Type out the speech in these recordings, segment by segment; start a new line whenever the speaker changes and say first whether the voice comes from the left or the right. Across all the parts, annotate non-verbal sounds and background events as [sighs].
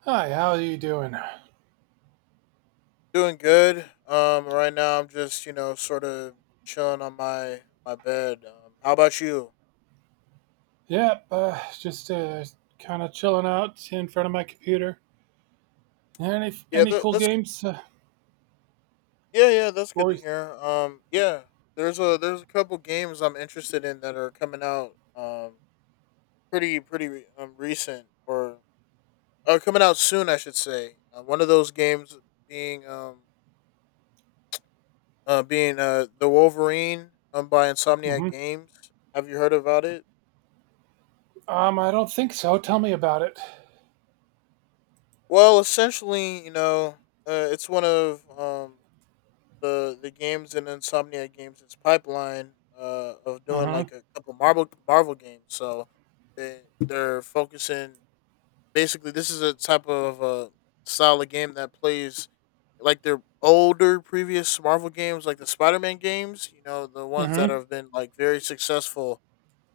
right: Hi, how are you doing?
left: Doing good. Right now I'm just sort of chilling on my bed. How about you?
right: Yep, just kind of chilling out in front of my computer. Any
left: Yeah,
right: any
left: that,
right: cool
left: that's g-
right: games?
left: yeah, that's good to
right: Or.
left: hear. Yeah, there's a couple games I'm interested in that are coming out. Recent or are coming out soon, I should say. One of those games being being the Wolverine by Insomniac
right: hmm
left: Games. Have you heard about it?
right: I don't think so. Tell me about it.
left: Well, essentially, it's one of the games and insomnia games its pipeline of doing
right: Mm-hmm.
left: like a couple Marvel games. So they're focusing, basically this is a type of style of game that plays like their older previous Marvel games, like the Spider Man games, you know, the ones that
right: Mm-hmm.
left: have been like very successful,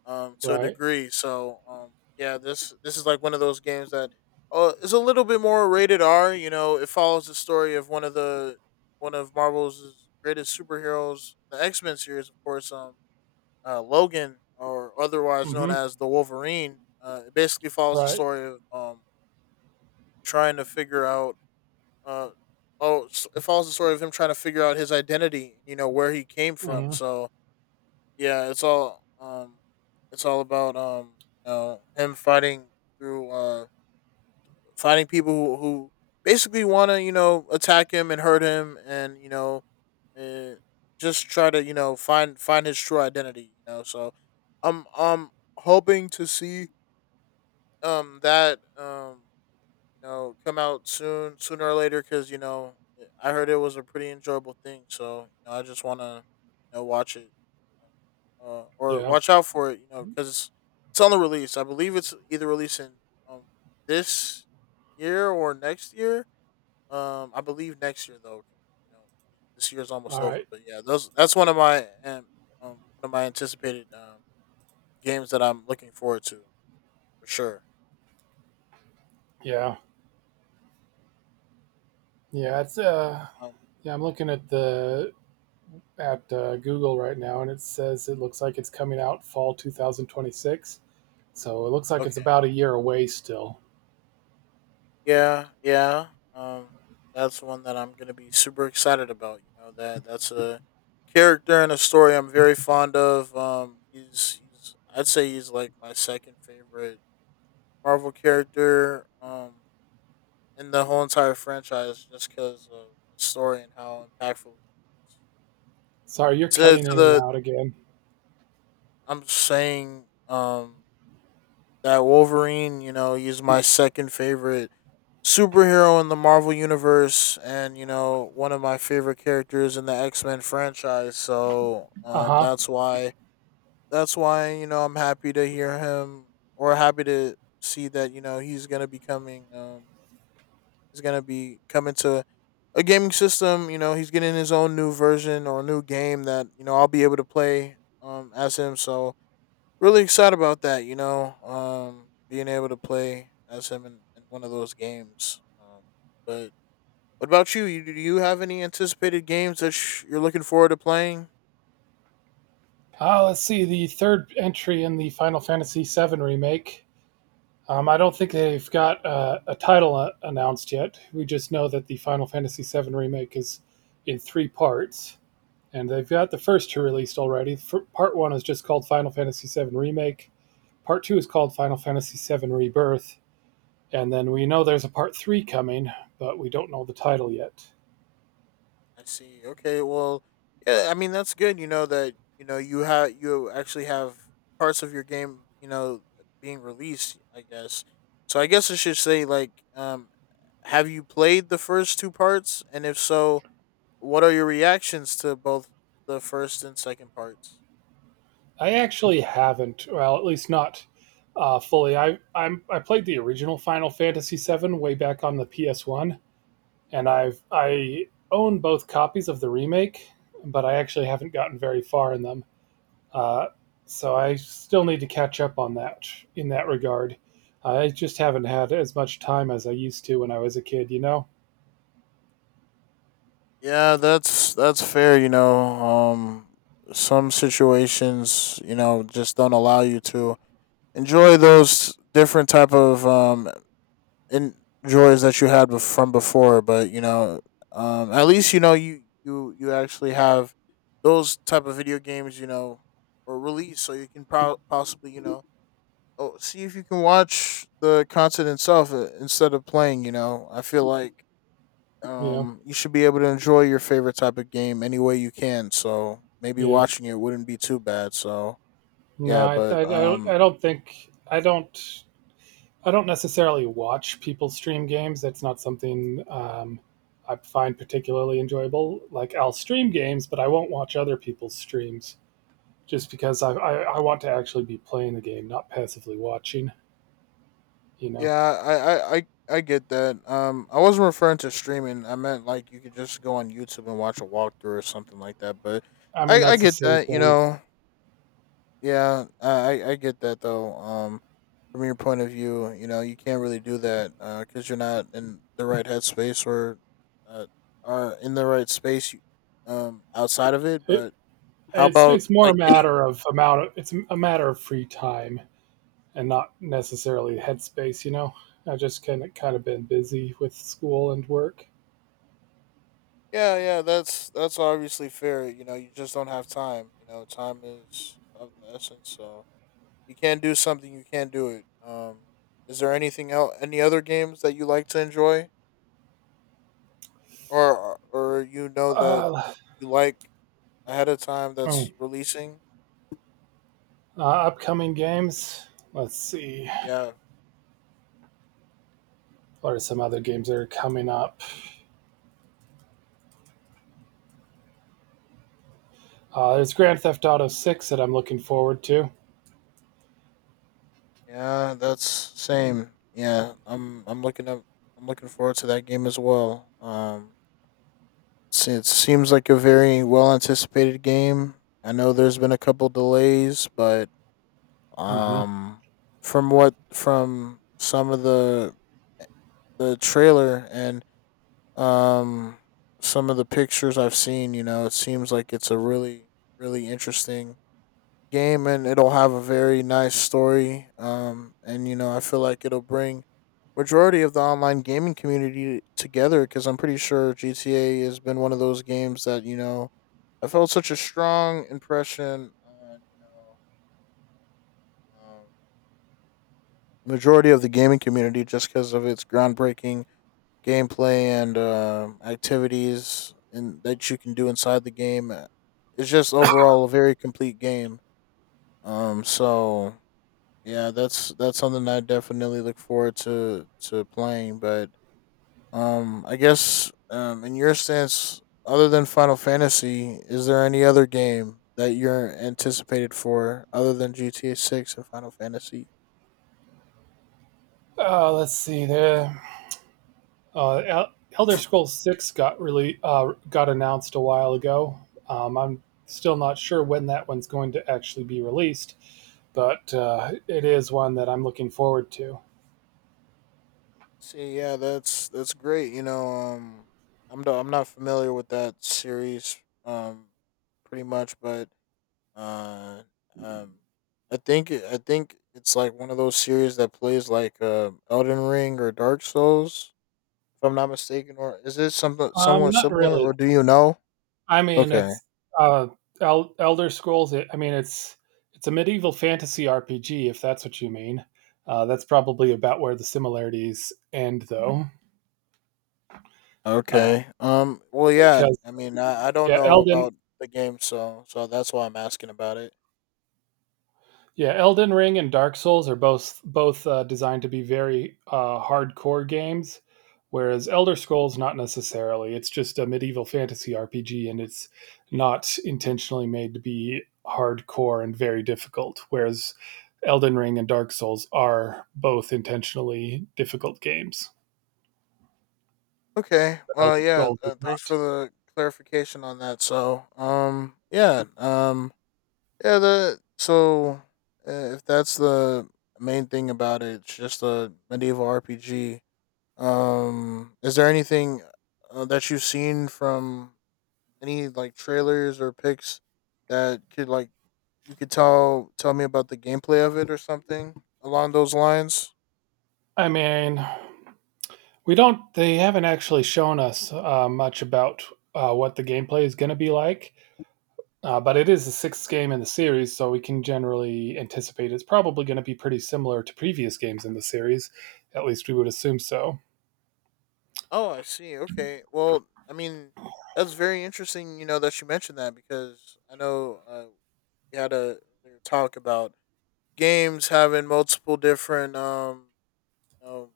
left: to a
right: Right.
left: degree. So yeah, this is like one of those games that is a little bit more rated R. You know, it follows the story of one of Marvel's greatest superheroes, the X Men series, of course, Logan, or otherwise known
right: Mm-hmm.
left: as the Wolverine. It basically follows the
right: Right.
left: story of trying to figure out. Uh, oh, s- it follows the story of him trying to figure out his identity. You know where he came from.
right: Mm-hmm.
left: So yeah, it's all about, you know, him fighting through, fighting people who, basically want to you know attack him and hurt him, and uh, just try to you know find his true identity. You know, so I'm hoping to see that you know, come out soon, sooner or later, because you know, I heard it was a pretty enjoyable thing. So you know, I just want to, you know, watch it, you know, or
right: Yeah.
left: watch out for it, you know, because it's on the release. I believe it's either releasing um this year or next year. I believe next year though. 'Cause, you know, this year's almost
right: All
left: over,
right: right.
left: but yeah, those that's um, one of my anticipated games that I'm looking forward to for sure.
right: Yeah. Yeah. It's.
left: Um,
right: Yeah, I'm looking at the at Google right now, and it says it looks like it's coming out fall 2026. So it looks like it's
left: okay.
right: about a year away still.
left: Yeah, yeah. Um, that's one that I'm gonna be super excited about. You know that that's a character and a story I'm very fond of. He's I'd say he's like my second favorite Marvel character. In the whole entire franchise, just because of the story and how impactful.
right: Sorry, you're
left: To
right: cutting
left: to
right: in and
left: the
right: out again.
left: I'm saying that Wolverine. You know he's my second favorite superhero in the Marvel universe, and you know one of my favorite characters in the X-Men franchise, so
right: Uh huh.
left: that's why you know I'm happy to hear him or happy to see that you know he's going to be coming he's going to be coming to a gaming system, you know he's getting his own new version or new game that you know I'll be able to play as him, so really excited about that, you know, being able to play as him in one of those games, but what about you? Do you have any anticipated games that you're looking forward to playing?
right: Let's see the third entry in the Final Fantasy VII remake. I don't think they've got a title announced yet. We just know that the Final Fantasy VII remake is in three parts, and they've got the first two released already. Part one is just called Final Fantasy VII Remake. Part two is called Final Fantasy VII Rebirth. And then we know there's a part three coming, but we don't know the title yet.
left: I see. Okay. Well, yeah. I mean, that's good. You know that you know you have you actually have parts of your game. You know, being released. I guess. So I guess I should say like, have you played the first two parts? And if so, what are your reactions to both the first and second parts?
right: I actually haven't. Well, at least not fully. I played the original Final Fantasy VII way back on the PS1, and I own both copies of the remake, but I actually haven't gotten very far in them. Uh, so I still need to catch up on that in that regard. I just haven't had as much time as I used to when I was a kid.
left: Yeah, that's fair. You know, some situations you know just don't allow you to enjoy those different type of en- that you had from before, but you know at least you know you actually have those type of video games, you know, or release, so you can possibly you know oh, see if you can watch the content itself, instead of playing, you know I feel like
right: Yeah,
left: you should be able to enjoy your favorite type of game any way you can, so maybe
right: yeah.
left: watching it wouldn't be too bad, so
right: No,
left: yeah but um.
right: I don't necessarily watch people stream games. That's not something I find particularly enjoyable. Like I'll stream games, but I won't watch other people's streams. Just because I want to actually be playing the game, not passively watching. You know,
left: Yeah, I get that. I wasn't referring to streaming. I meant like you could just go on YouTube and watch a walkthrough or something like that. But
right: I mean
left: I
right: that's the
left: get
right: same
left: that. You
right: thing.
left: know, yeah, I get that though. From your point of view, you know, you can't really do that because you're not in the right headspace, or, uh, are in the right space, outside of it.
right: It,
left: But how
right: it's
left: about
right: it's more a
left: like any?
right: matter of amount. It's a matter of free time and not necessarily headspace. You know, I just kind of been busy with school and work.
left: Yeah, yeah, that's obviously fair. You know, you just don't have time. You know, time is of the essence. So you can't do something, you can't do it. Is there anything else, any other games that you like to enjoy, or you know that
right: Uh,
left: you like ahead of time
right: hmm,
left: that's releasing?
right: Upcoming games. Let's see.
left: Yeah,
right: What are some other games that are coming up? There's Grand Theft Auto 6 that I'm looking forward to.
left: yeah, that's same. Yeah, I'm looking up. I'm looking forward to that game as well. It seems like a very well anticipated game. I know there's been a couple delays, but
right: hmm
left: um, from some of the trailer and Um, some of the pictures I've seen, you know, it seems like it's a really, really interesting game, and it'll have a very nice story. And you know, I feel like it'll bring majority of the online gaming community together because I'm pretty sure GTA has been one of those games that you know I felt such a strong impression on you know, um, majority of the gaming community just because of its groundbreaking gameplay and activities and that you can do inside the game. It's just overall a very complete game. So yeah, that's something I definitely look forward to playing. But I guess in your sense, other than Final Fantasy, is there any other game that you're anticipated for other than GTA Six and Final Fantasy?
right: Let's see. Uh, El- Elder Scrolls Six got really got announced a while ago. I'm still not sure when that one's going to actually be released, but it is one that I'm looking forward to.
left: See, yeah, that's great. You know, I'm not familiar with that series, um, pretty much, but uh, um, I think it's like one of those series that plays like, Elden Ring or Dark Souls, if I'm not mistaken. Or is it something somewhat
right: Not
left: similar?
right: really.
left: Or do you know?
right: I mean,
left: Okay,
right: uh, Elder Scrolls. I mean, it's a medieval fantasy RPG, if that's what you mean. That's probably about where the similarities end, though, uh,
left: okay. Well, yeah.
right: because
left: I mean, I don't
right: yeah,
left: know
right: Elden
left: about the game, so that's why I'm asking about it.
right: Yeah, Elden Ring and Dark Souls are both designed to be very hardcore games, whereas Elder Scrolls not necessarily. It's just a medieval fantasy RPG, and it's not intentionally made to be hardcore and very difficult. Whereas Elden Ring and Dark Souls are both intentionally difficult games.
left: Okay.
right: But
left: Well,
right: Elder
left: yeah.
right: Scrolls is
left: Thanks
right: not.
left: for the clarification on that. So, yeah, yeah. The so if that's the main thing about it, it's just a medieval RPG. Is there anything that you've seen from any like trailers or pics that could like you could tell me about the gameplay of it or something along those lines?
right: I mean, we don't. They haven't actually shown us much about what the gameplay is going to be like. But it is the sixth game in the series, so we can generally anticipate it's probably going to be pretty similar to previous games in the series. At least we would assume so.
left: Oh, I see. Okay. Well, I mean, that's very interesting, you know, that you mentioned that because I know we had a earlier talk about games having multiple different you know,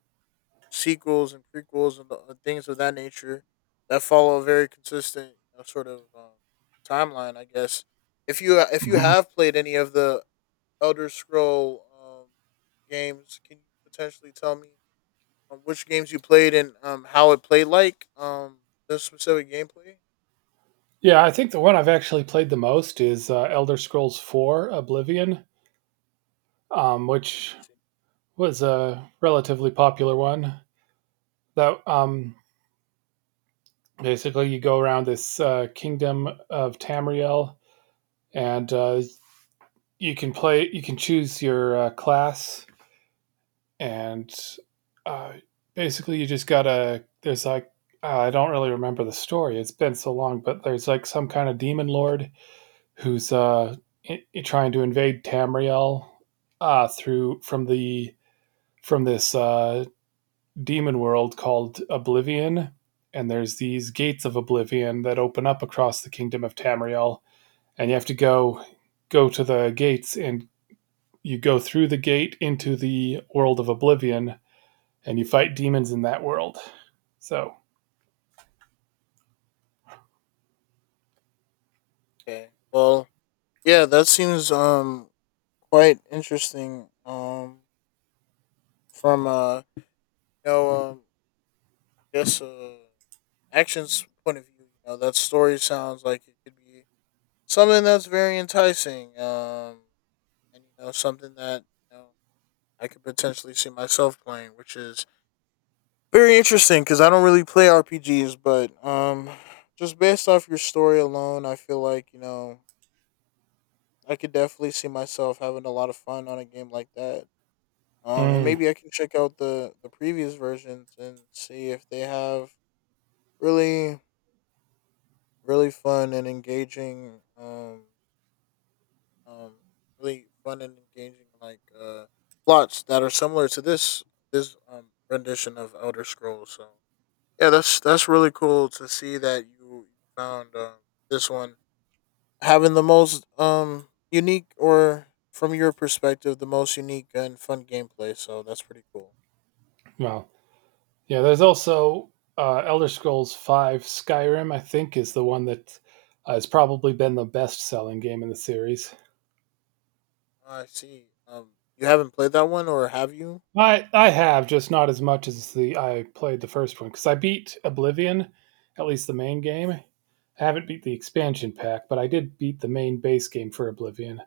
left: sequels and prequels and, and things of that nature that follow a very consistent you know, sort of timeline, I guess. If you
right: Mhm.
left: have played any of the Elder Scroll games, can you potentially tell me which games you played and how it played like the specific gameplay.
right: Yeah, I think the one I've actually played the most is Elder Scrolls IV Oblivion, which was a relatively popular one. That Basically you go around this kingdom of Tamriel, and you can play. You can choose your class and uh, basically you just gotta there's like I don't really remember the story. It's been so long, but there's like some kind of demon lord who's trying to invade Tamriel through from the from this demon world called Oblivion, and there's these gates of Oblivion that open up across the kingdom of Tamriel. And you have to go to the gates, and you go through the gate into the world of Oblivion, and you fight demons in that world. So,
left: Okay. Well, yeah, that seems quite interesting. From you know, I guess actions point of view, you know, that story sounds like it could be something that's very enticing. And you know, something that you know I could potentially see myself playing, which is very interesting because I don't really play RPGs, but just based off your story alone, I feel like you know I could definitely see myself having a lot of fun on a game like that. And
right: mm,
left: maybe I can check out the previous versions and see if they have really really fun and engaging um um really fun and engaging like plots that are similar to this rendition of Elder Scrolls. So yeah, that's really cool to see that you found this one having the most unique, or from your perspective the most unique and fun gameplay. So that's pretty cool.
right: well, yeah. There's also Elder Scrolls Five: Skyrim. I think is the one that has probably been the best-selling game in the series.
left: I see. You haven't played that one, or have you?
right: I have just not as much as the I played the first one because I beat Oblivion, at least the main game. I haven't beat the expansion pack, but I did beat the main base game for Oblivion.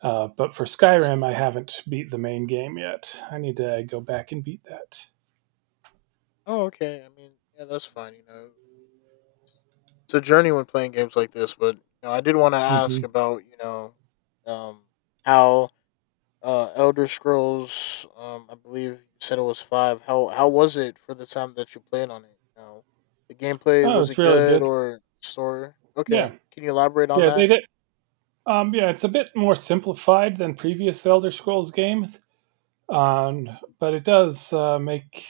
right: But for Skyrim, I
left: See.
right: haven't beat the main game yet. I need to go back and beat that.
left: Oh, okay. I mean, yeah, that's fine. You know, it's a journey when playing games like this. But you know, I did want to ask
right: Mhm.
left: about you know, um, how Elder Scrolls. I believe you said it was five. How was it for the time that you played on it? You know, the gameplay
right: Oh,
left: was
right: it's
left: it
right: really
left: good
right: good.
left: or story?
right: Yeah,
left: Okay, can you elaborate on
right: yeah, they
left: that?
right: did. Yeah, it's a bit more simplified than previous Elder Scrolls games, um, but it does make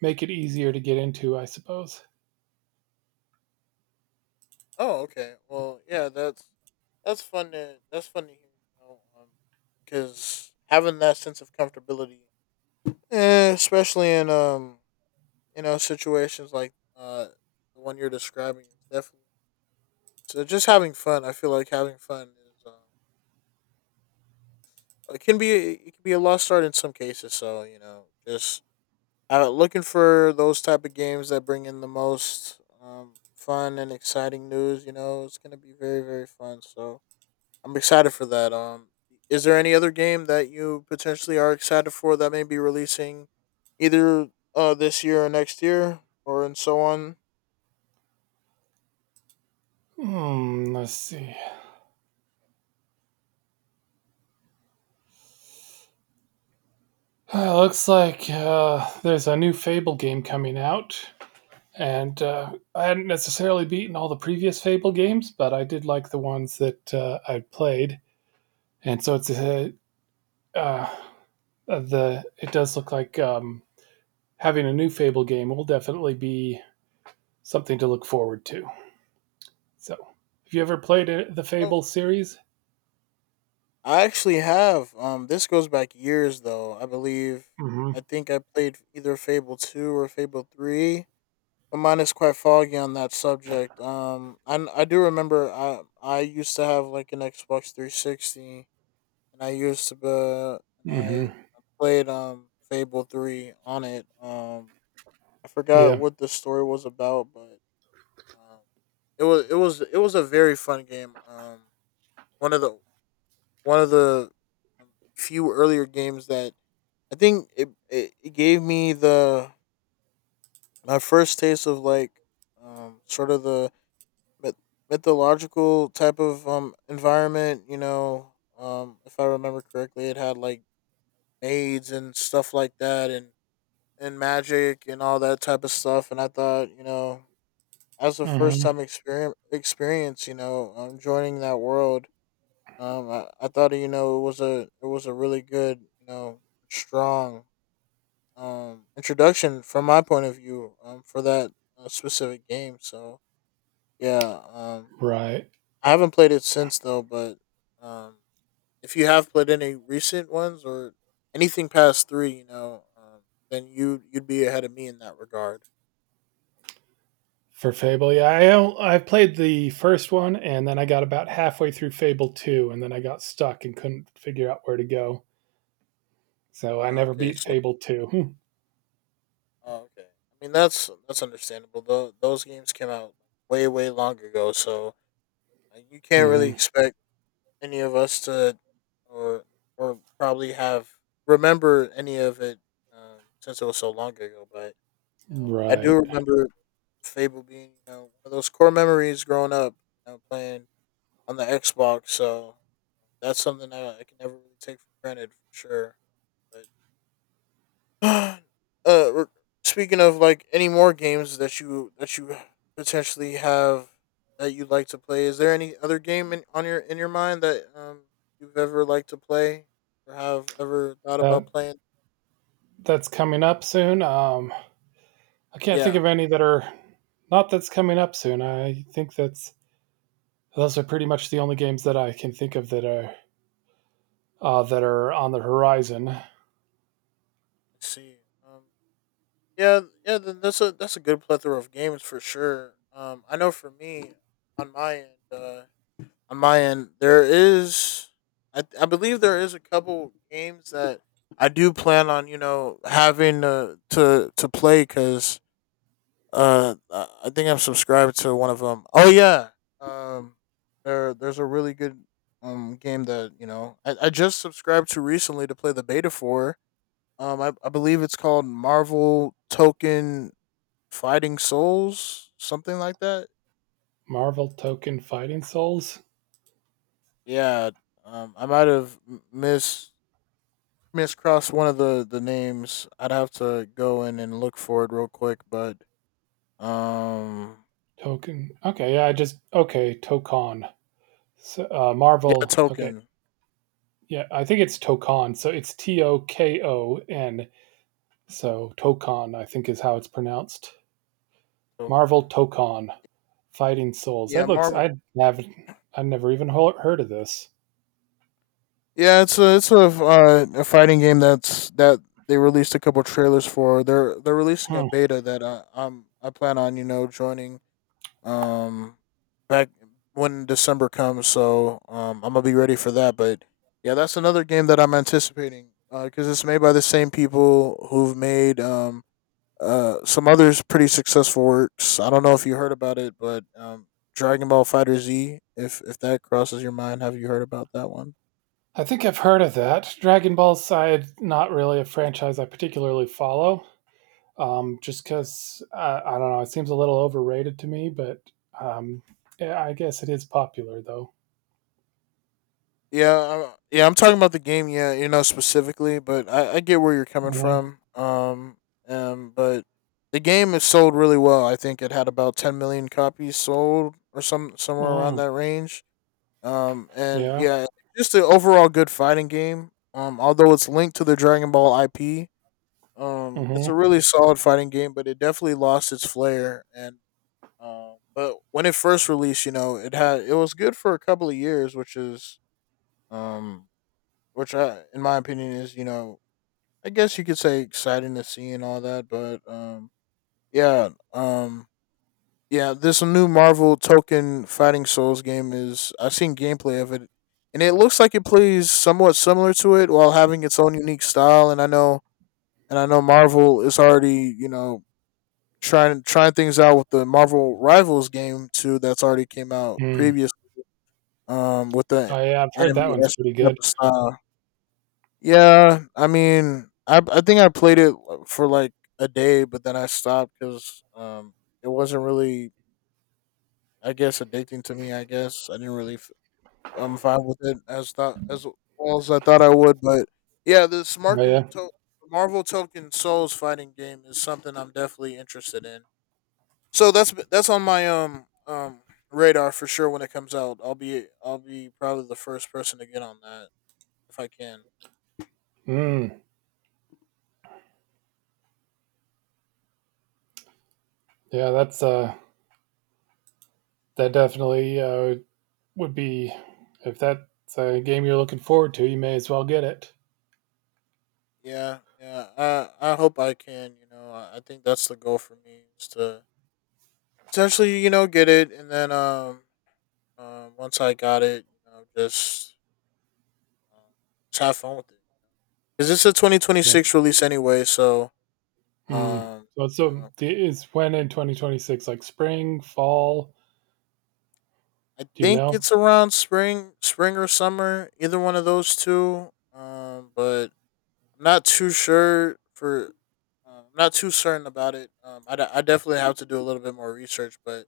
right: make it easier to get into, I suppose.
left: Oh, okay. Well, yeah, that's fun to hear. Because having that sense of comfortability, especially in situations like the one you're describing, is definitely so. Just having fun. I feel like having fun is it can be a lost art in some cases. So just looking for those type of games that bring in the most fun and exciting news. You know, it's gonna be very very fun. So I'm excited for that. Is there any other game that you potentially are excited for that may be releasing either this year or next year or and so on?
right: Let's see. Looks like there's a new Fable game coming out, and I hadn't necessarily beaten all the previous Fable games, but I did like the ones that I played, and so it's a, uh, the it does look like having a new Fable game will definitely be something to look forward to. So, have you ever
left: Yeah.
right: played the
left: Oh,
right: Fable series?
left: I actually have. This goes back years though, I believe.
right: Mm-hmm.
left: I think I played either Fable two or Fable three. But mine is quite foggy on that subject. I do remember. I used to have like an Xbox 360, and I used to be, and
right: Mm-hmm.
left: I played Fable three on it. I forgot
right: Yeah.
left: what the story was about, but um, it was a very fun game. One of the one of the few earlier games that I think it gave me the my first taste of like sort of the myth- mythological type of environment, you know, if I remember correctly, it had like maids and stuff like that and magic and all that type of stuff. And I thought, you know, as a first
right: Mm-hmm.
left: time experience, you know, joining that world. Um, I thought it was a really good, strong introduction from my point of view for that specific game. So yeah.
right: Right.
left: I haven't played it since though. But um, if you have played any recent ones or anything past three, then you'd be ahead of me in that regard.
right: For Fable, yeah, I played the first one, and then I got about halfway through Fable two, and then I got stuck and couldn't figure out where to go. So I
left: Ah,
right: never
left: okay,
right: beat
left: so
right: Fable two. [laughs]
left: oh, okay. I mean that's understandable. Though those games came out way way long ago, so you can't really
right: Mm-hmm.
left: expect any of us to, or probably have remember any of it, since it was so long ago. But you know, I do
right: Right.
left: remember Fable being one of those core memories growing up. You know, playing on the Xbox. So that's something that I can never really take for granted for sure. But [sighs] [gasps] uh, speaking of like any more games that you potentially have that you'd like to play, is there any other game on your in your mind that you've ever liked to play or have ever thought about
right: That
left: playing?
right: that's coming up soon. I can't think
left: Yeah,
right: of
left: I
right: any that are not that's coming up soon. I think that's those are pretty much the only games that I can think of that are on the horizon.
left: see. Um, yeah, that's a good plethora of games for sure. I know for me, on my end, there is, I believe there is a couple games that I do plan on, you know, having to to play. Because I think I'm subscribed to one of them. Oh yeah, um, there's a really good game that you know I just subscribed to recently to play the beta for. Um, I believe it's called Marvel Token Fighting Souls, something like that.
right: Marvel Token Fighting Souls.
left: Yeah, I might have m- missed miscross one of the names. I'd have to go in and look for it real quick, but um,
right: Token. Okay, yeah, I just okay, Tokon. So,
left: yeah.
right: Marvel. Okay, yeah, I think it's Tokon. So it's Tokon. So Tokon, I think, is how it's pronounced. Marvel
left: Token,
right: Tokon Fighting Souls.
left: yeah,
right: That looks.
left: Marvel.
right: I have. I've never even heard of this.
left: Yeah, it's a a fighting game that they released a couple trailers for. They're releasing a
right: Hmm.
left: beta that I plan on you know joining um back when December comes. So um, I'm gonna be ready for that. But yeah, that's another game that I'm anticipating because it's made by the same people who've made some others pretty successful works. I don't know if you heard about it, but Dragon Ball Fighter Z. If that crosses your mind, have you heard about that one?
right: I think I've heard of that. Dragon Ball Side, not really a franchise I particularly follow. Just
left: Yeah,
right: because I don't know, it seems a little overrated to me, but um, yeah, I guess it is popular though.
left: yeah, I'm talking about the game. Yeah, you know specifically, but I get where you're coming
right: Hmm.
left: from. But the game is sold really well. I think it had about 10 million copies sold, or somewhere around
right: Mm,
left: that range. And
right: yeah.
left: yeah, just an overall good fighting game. Although it's linked to the Dragon Ball IP, it's a
right: Hmm.
left: really solid fighting game, but it definitely lost its flair. And But when it first released, you know, it was good for a couple of years, which is um, which I, in my opinion, is, you know, I guess you could say exciting to see and all that. But yeah, um, yeah, this new Marvel Token Fighting Souls game, is I've seen gameplay of it, and it looks like it plays somewhat similar to it while having its own unique style. And I know Marvel is already you know trying things out with the Marvel Rivals game too. That's already came out
right: Mm.
left: previous with the
right: Oh, yeah, I've heard
left: anime
right: that one's
left: esque
right: pretty good.
left: type of style. Yeah, I mean, I think I played it for like a day, but then I stopped because it wasn't really I guess addicting to me. I guess I didn't really I'm fine with it as thought as well as I thought I would. But yeah, this
right: Oh, yeah.
left: Marvel Token Souls fighting game is something I'm definitely interested in. So that's on my radar for sure when it comes out. I'll be probably the first person to get on that if I can.
right: Mm. Yeah, that definitely would be if that's a game you're looking forward to, you may as well get it.
left: Yeah, yeah. I hope I can. You know, I think that's the goal for me, is to essentially you know get it and then once I got it, you know, Um, just have fun with it. Cause it's a
right: Right.
left: 2026 release anyway, so
right: Mm.
left: um,
right: So,
left: you
right: so
left: know,
right: the, is when in 2026, like spring, fall?
left: I
right: Do you
left: think
right: know?
left: it's around spring, or summer, either one of those two. But I'm not too sure for. I'm not too certain about it. Um, I definitely have to do a little bit more research, but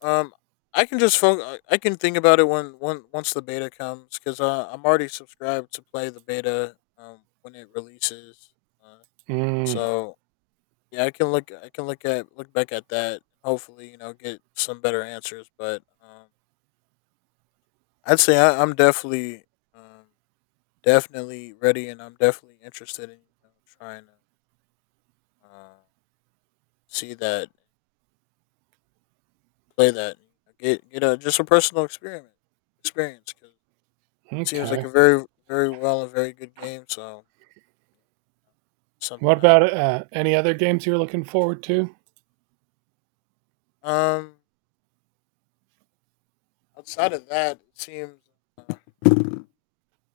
left: um, I can just focus. I can think about it when once the beta comes, because I'm already subscribed to play the beta when it releases. Uh,
right: Mm.
left: so yeah, I can look. I can look at look back at that. And hopefully, you know, get some better answers. But I'd say I'm definitely, um, definitely ready, and I'm definitely interested in you know, trying to uh, see that, play that, and, you know, get a just a personal experiment experience, because it seems like a
right: Okay.
left: very very well a very good game. So something
right: What
left: I
right: about any other games you're looking forward to?
left: um outside of that it seems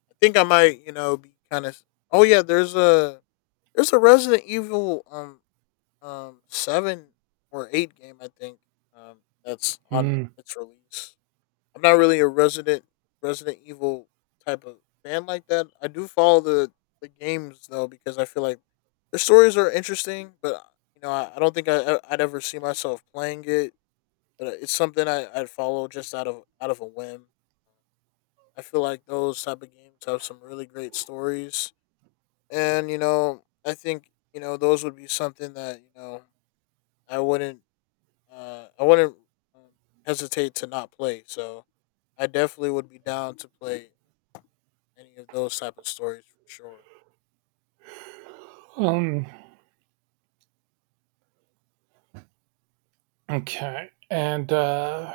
left: I think I might you know be kind of oh yeah there's a there's a Resident Evil seven or eight game I think um that's on
right: Hmm.
left: its release. I'm not really a Resident Evil type of fan like that. I do follow the games though because I feel like the stories are interesting, but you know I don't think I'd ever see myself playing it. But it's something I'd follow just out of a whim. I feel like those type of games have some really great stories, and you know I think you know those would be something that I wouldn't uh i wouldn't um, hesitate to not play. So I definitely would be down to play any of those type of stories for sure.
right: Um. Okay. And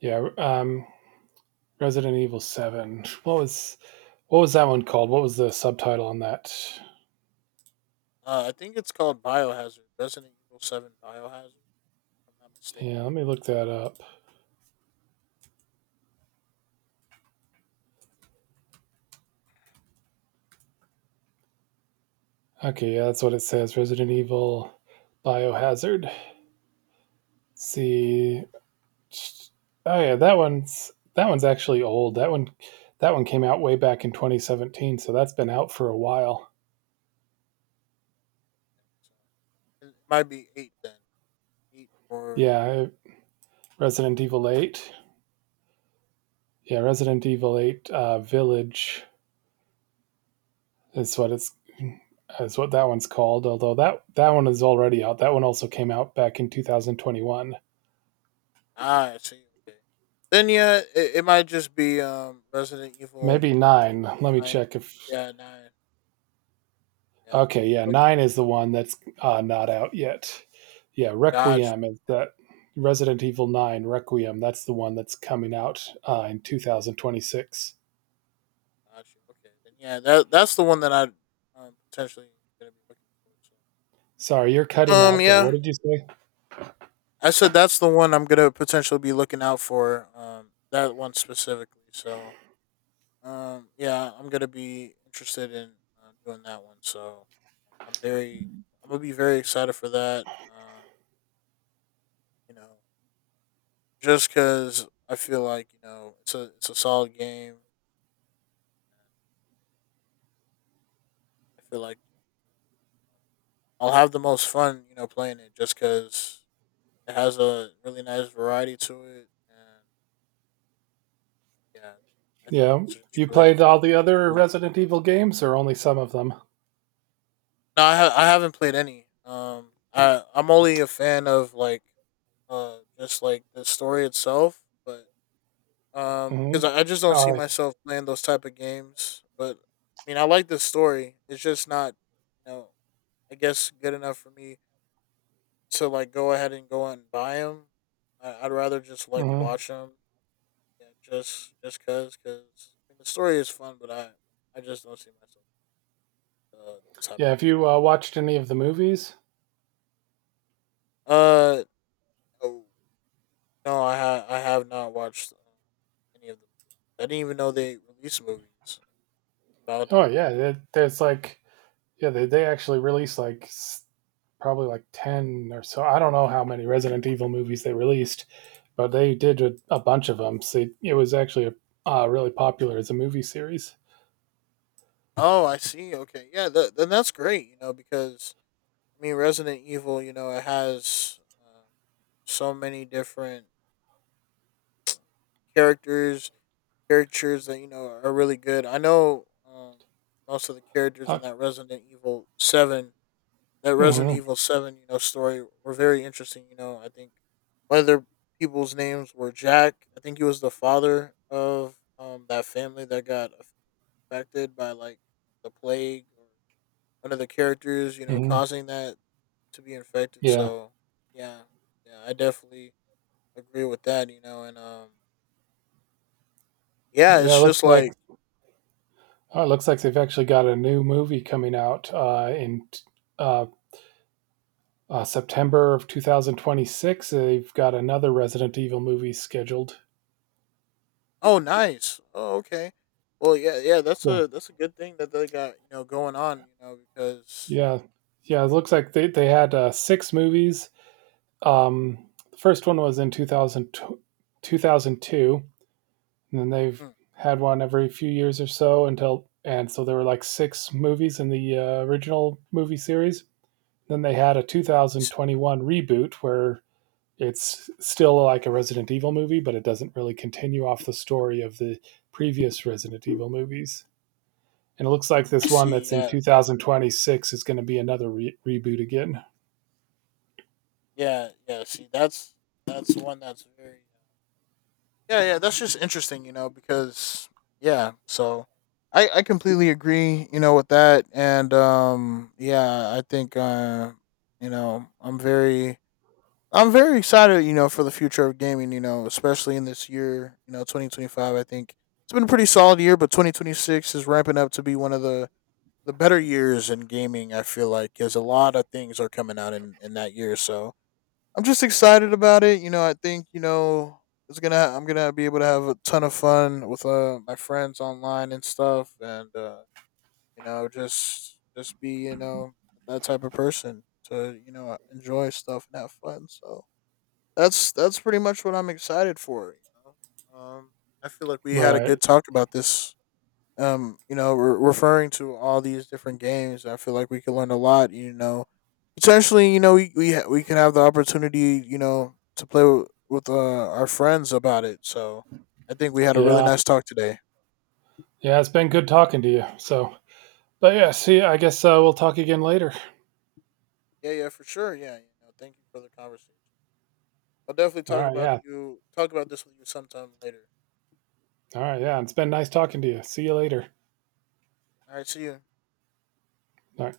right: yeah. Resident Evil Seven. What was that one called? What was the subtitle on that?
left: I think it's called Biohazard, Resident Evil 7 Biohazard, if I'm not mistaken.
right: Yeah. Let me look that up. Okay. Yeah, that's what it says. Resident Evil Biohazard. Let's see. Oh yeah, that one's actually old. That one came out way back in 2017, so that's been out for a while.
left: So it might be eight then, eight or
right: Yeah, Resident Evil Eight. Yeah, Resident Evil Eight Village is what it's is what that one's called. Although that one is already out. That one also came out back in 2021.
left: ah I see. Okay, then yeah, it might just be Resident Evil
right: Maybe nine. Let me
left: nine.
right: check if.
left: Yeah, nine. Yeah,
right: Okay, yeah,
left: look.
right: nine is the one that's not out yet. Yeah,
left: Gotcha,
right: Requiem is that Resident Evil Nine Requiem. That's the one that's coming out in 2026.
left: Gotcha. Okay, then yeah, that that's the one that I potentially gonna be looking for.
right: Sorry, you're
left: So
right: cutting out there. What
left: Yeah,
right: did you say?
left: I said that's the one I'm gonna potentially be looking out for. That one specifically. So, yeah, I'm gonna be interested in doing that one. So, I'm very, I'm gonna be very excited for that. You know, just because I feel like you know it's a solid game. And I feel like I'll have the most fun, you know, playing it just because it has a really nice variety to it, and yeah, I think
right: Yeah,
left: it's just
right: you
left: really
right: played all the other
left: really
right: Resident Evil games, or only some of them?
left: no, I haven't played any. I I'm only a fan of like, just like the story itself, but because
right: Mhm.
left: I just don't see
right: Uh,
left: myself playing those type of games. But I mean, I like the story. It's just not, you know, I guess good enough for me to like go ahead and go out and buy them. I'd rather just like
right: mhm.
left: watch them. Yeah, just cause, I mean, the story is fun, but I just don't see myself those type
right: Yeah,
left: of
right: have
left: games.
right: you,
left: So,
right: watched any of the movies?
left: uh oh no, I have not watched any of the movies. I didn't even know they released movies about
right: Oh,
left: it.
right: yeah, there's, like, yeah, they actually released, like, s probably, like, 10 or so. I don't know how many Resident Evil movies they released, but they did a bunch of them. So it was actually, really popular as a movie series.
left: Oh, I see. Okay, yeah, then that's great. You know, because I mean, Resident Evil, you know, it has so many different characters, characters that you know are really good. I know most of the characters
right: Uh
left: in that Resident
right: mhm,
left: Evil Seven, you know, story were very interesting. You know, I think whether people's names were Jack. I think he was the father of that family that got affected by like the plague or one of the characters, you know,
right: mhm,
left: causing that to be infected.
right: yeah.
left: So yeah, yeah, I definitely agree with that. You know, and yeah,
right: Yeah, it
left: it's
right: looks
left: just
right: like
left: like,
right: oh, it looks like they've actually got a new movie coming out, in t uh, September of 2026. They've got another Resident Evil movie scheduled.
left: oh, nice, oh, okay. Well, yeah, yeah, that's
right: So,
left: a good thing that they got you know going on, you know, because
right: yeah, yeah, it looks like they had six movies. The first one was in 2002, and then they've
left: hmm, I
right: had one every few years or so and so there were like six movies in the original movie series. Then they had a
left: see.
right: 2021 reboot where it's still like a Resident Evil movie, but it doesn't really continue off the story of the previous Resident Evil movies. And it looks like
left: I
right: this one
left: see.
right: that's in
left: Yeah,
right: 2026 is going to be another reboot again.
left: yeah, yeah. See, that's one that's very. Yeah, yeah. That's just interesting, you know, because yeah. So, I completely agree, you know, with that, and yeah, I think you know, I'm very excited, you know, for the future of gaming, you know, especially in this year, you know, 2025. I think it's been a pretty solid year, but 2026 is ramping up to be one of the better years in gaming, I feel like, cuz a lot of things are coming out in that year. So I'm just excited about it. You know, I think you know it's gonna. I'm gonna be able to have a ton of fun with my friends online and stuff, and you know, just be you know that type of person to you know enjoy stuff and have fun. So that's pretty much what I'm excited for. You know, I feel like we had a
right: Right.
left: good talk about this. You know, referring to all these different games, I feel like we could learn a lot. You know, essentially, you know, we can have the opportunity, you know, to play with our friends about it. So I think we had a really
right: Yeah.
left: nice talk today.
right: Yeah. It's been good talking to you. So, but yeah, see, I guess we'll talk again later.
left: Yeah, yeah, for sure. Yeah, you know, thank you for the conversation. I'll definitely
right: All right. Yeah.
left: talk about this with you sometime later.
right: All right. Yeah. It's been nice talking to you. See you later.
left: All right, see you.
right: All right.